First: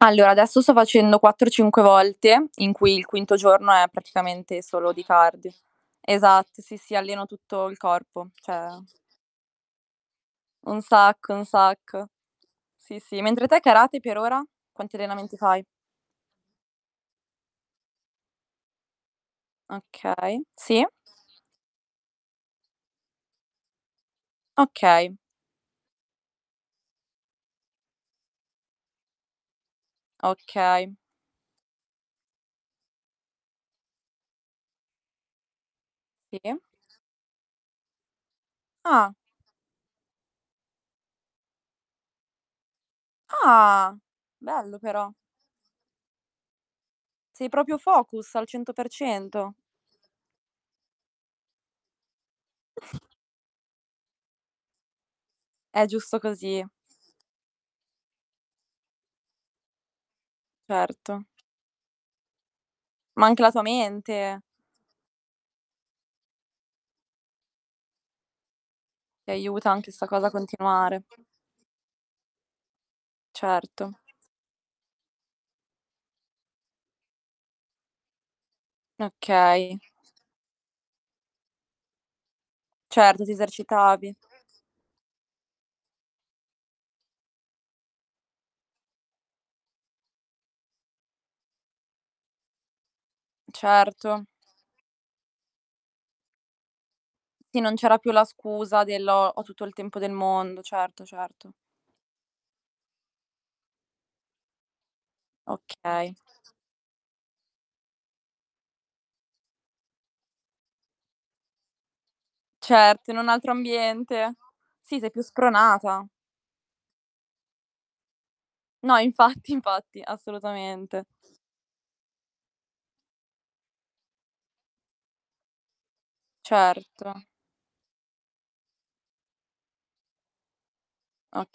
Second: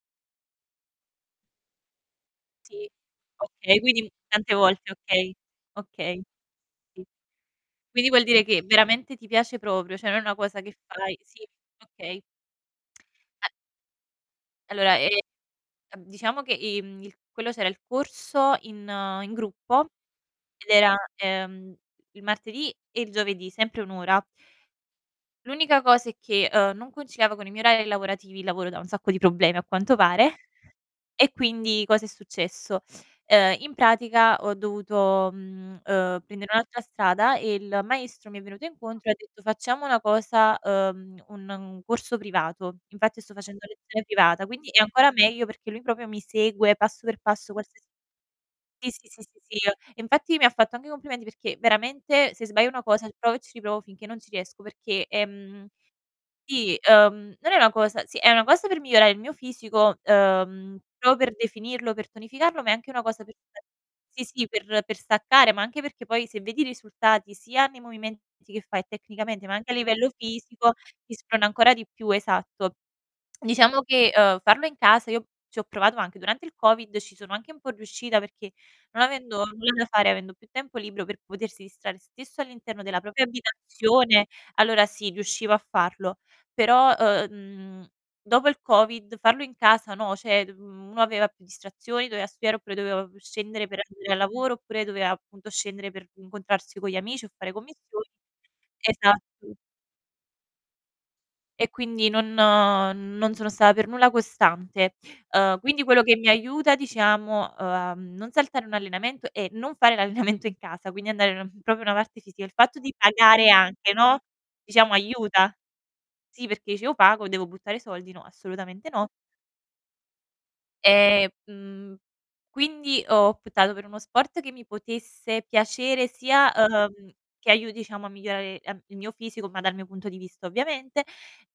Allora adesso sto facendo 4, 5 volte, in Sì, cui il quinto giorno okay, è quindi, mhmm, tante praticamente volte, solo di okay. cardio. Okay. Esatto, sì, sì, Mh. alleno tutto il Quindi vuol corpo, dire che cioè veramente ti piace proprio, cioè non è una cosa che Un fai sacco, un sì, sacco. okay. Sì, sì. Mentre A te karate per ora? Allora Quanti è allenamenti fai? ehm, diciamo che i mhmm, i quello c'era il corso in in gruppo, Okay, ed sì. era, ehm, il martedì e il giovedì, sempre 1 ora. Okay. L'unica cosa è che, uhm, non conciliavo con i miei orari lavorativi- il lavoro da un sacco di problemi a quanto pare- Okay. e quindi cosa è successo: uhm, in pratica ho dovuto, mhmm, uhm, Sì. prendere un'altra strada e il maestro mi è venuto incontro e Ah. ha detto: "Facciamo una cosa, uhm, un un corso privato." Infatti sto facendo Ah. lezione privata, quindi Bello è però. ancora meglio, perché lui proprio mi segue passo per Sei passo, proprio qualsis focus al cento per sì, sì, sì, sì, cento. sì, ehm, e infatti mi ha fatto anche i complimenti, perché veramente se sbaglio 1 cosa, riprovo e ci riprovo finché non ci riesco, perché, ehm, È giusto così. i uhm, non è na cosa sì è una cosa per migliorare il mio fisico, uhm, pro Certo. per definirlo, per tonificarlo, ma è anche una cosa Ma per anche la tua e sì, mente. sì, per per staccare, ma anche perché, poi se vedi i risultati, sia nei movimenti che fai Ti tecnicamente, ma anche aiuta a anche 'sta livello cosa a fisico, continuare. ti sprona ancora di più. Esatto. Diciamo Certo. che, uhm, farlo in casa, io ci ho provato anche durante il COVID, ci sono anche un po' riuscita, perché non avendo Okay. nulla da fare, avendo più tempo libro per potersi distrar stesso all'interno della propria Certo, ti esercitavi. abitazione, allora sì, riuscivo a farlo. Però, uh uhm, mhmm, dopo il COVID farlo in casa, no, cioè, mhmm, uno aveva più distrazioni, doveva studiare oppure doveva pu scendere per andare al Certo. lavoro oppure doveva appunto scendere per incontrarsi con gli amici o fare Sì, non c'era commissioni. più la scusa del: "Ho ho Esatto. tutto il tempo del mondo", certo, certo. E quindi non uhm, non sono sta per nulla costante. Uhm, quindi quello Okay. che mi aiuta diciamo, uhm, a non saltare 1 allenamento, è non fare l'allenamento in casa, quindi andare ehm, proprio una parte ci sia il fatto di Certo in un pagare altro anche, no, ambiente. diciamo Sì, sei più aiuta. spronata. Sì, perché dice: "Io pago, devo buttare soldi? No, assolutamente No, no." infatti, infatti, assolutamente. Ehm, mhmm, quindi ho optato per uno sport che mi potesse piacere, sia, ehm, Certo. che aiuti diciamo a migliorare em il mio fisico, ma dal mio punto di vista ovviamente;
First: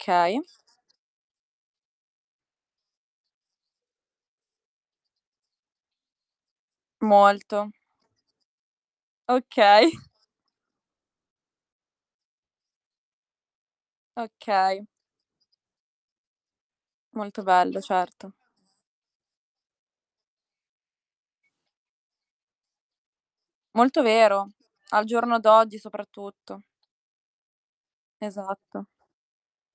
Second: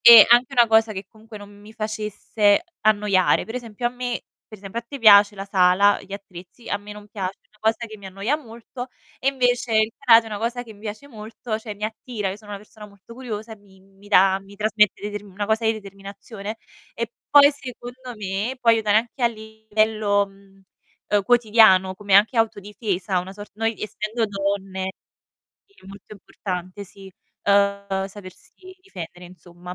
e anche una cosa che comunque non mi facesse annoiare. Per esempio a me per esempio a te piace la sala, gli attrezzi, a me non piace, una Molto. cosa che mi annoia molto, e invece Okay. il karate è una cosa che mi piace molto, cioè mi attira. Io sono una persona molto curiosa e mi mi dà mi Okay. trasmette deter una cosa di determinazione, e Molto poi bello, secondo certo. me, può aiutare anche a livello, mhmm, uhm, quotidiano come anche autodifesa, una sor noi Molto essendo vero. donne Al giorno d'oggi è molto soprattutto. importante, sì, uhm, sapersi Esatto. difendere insomma.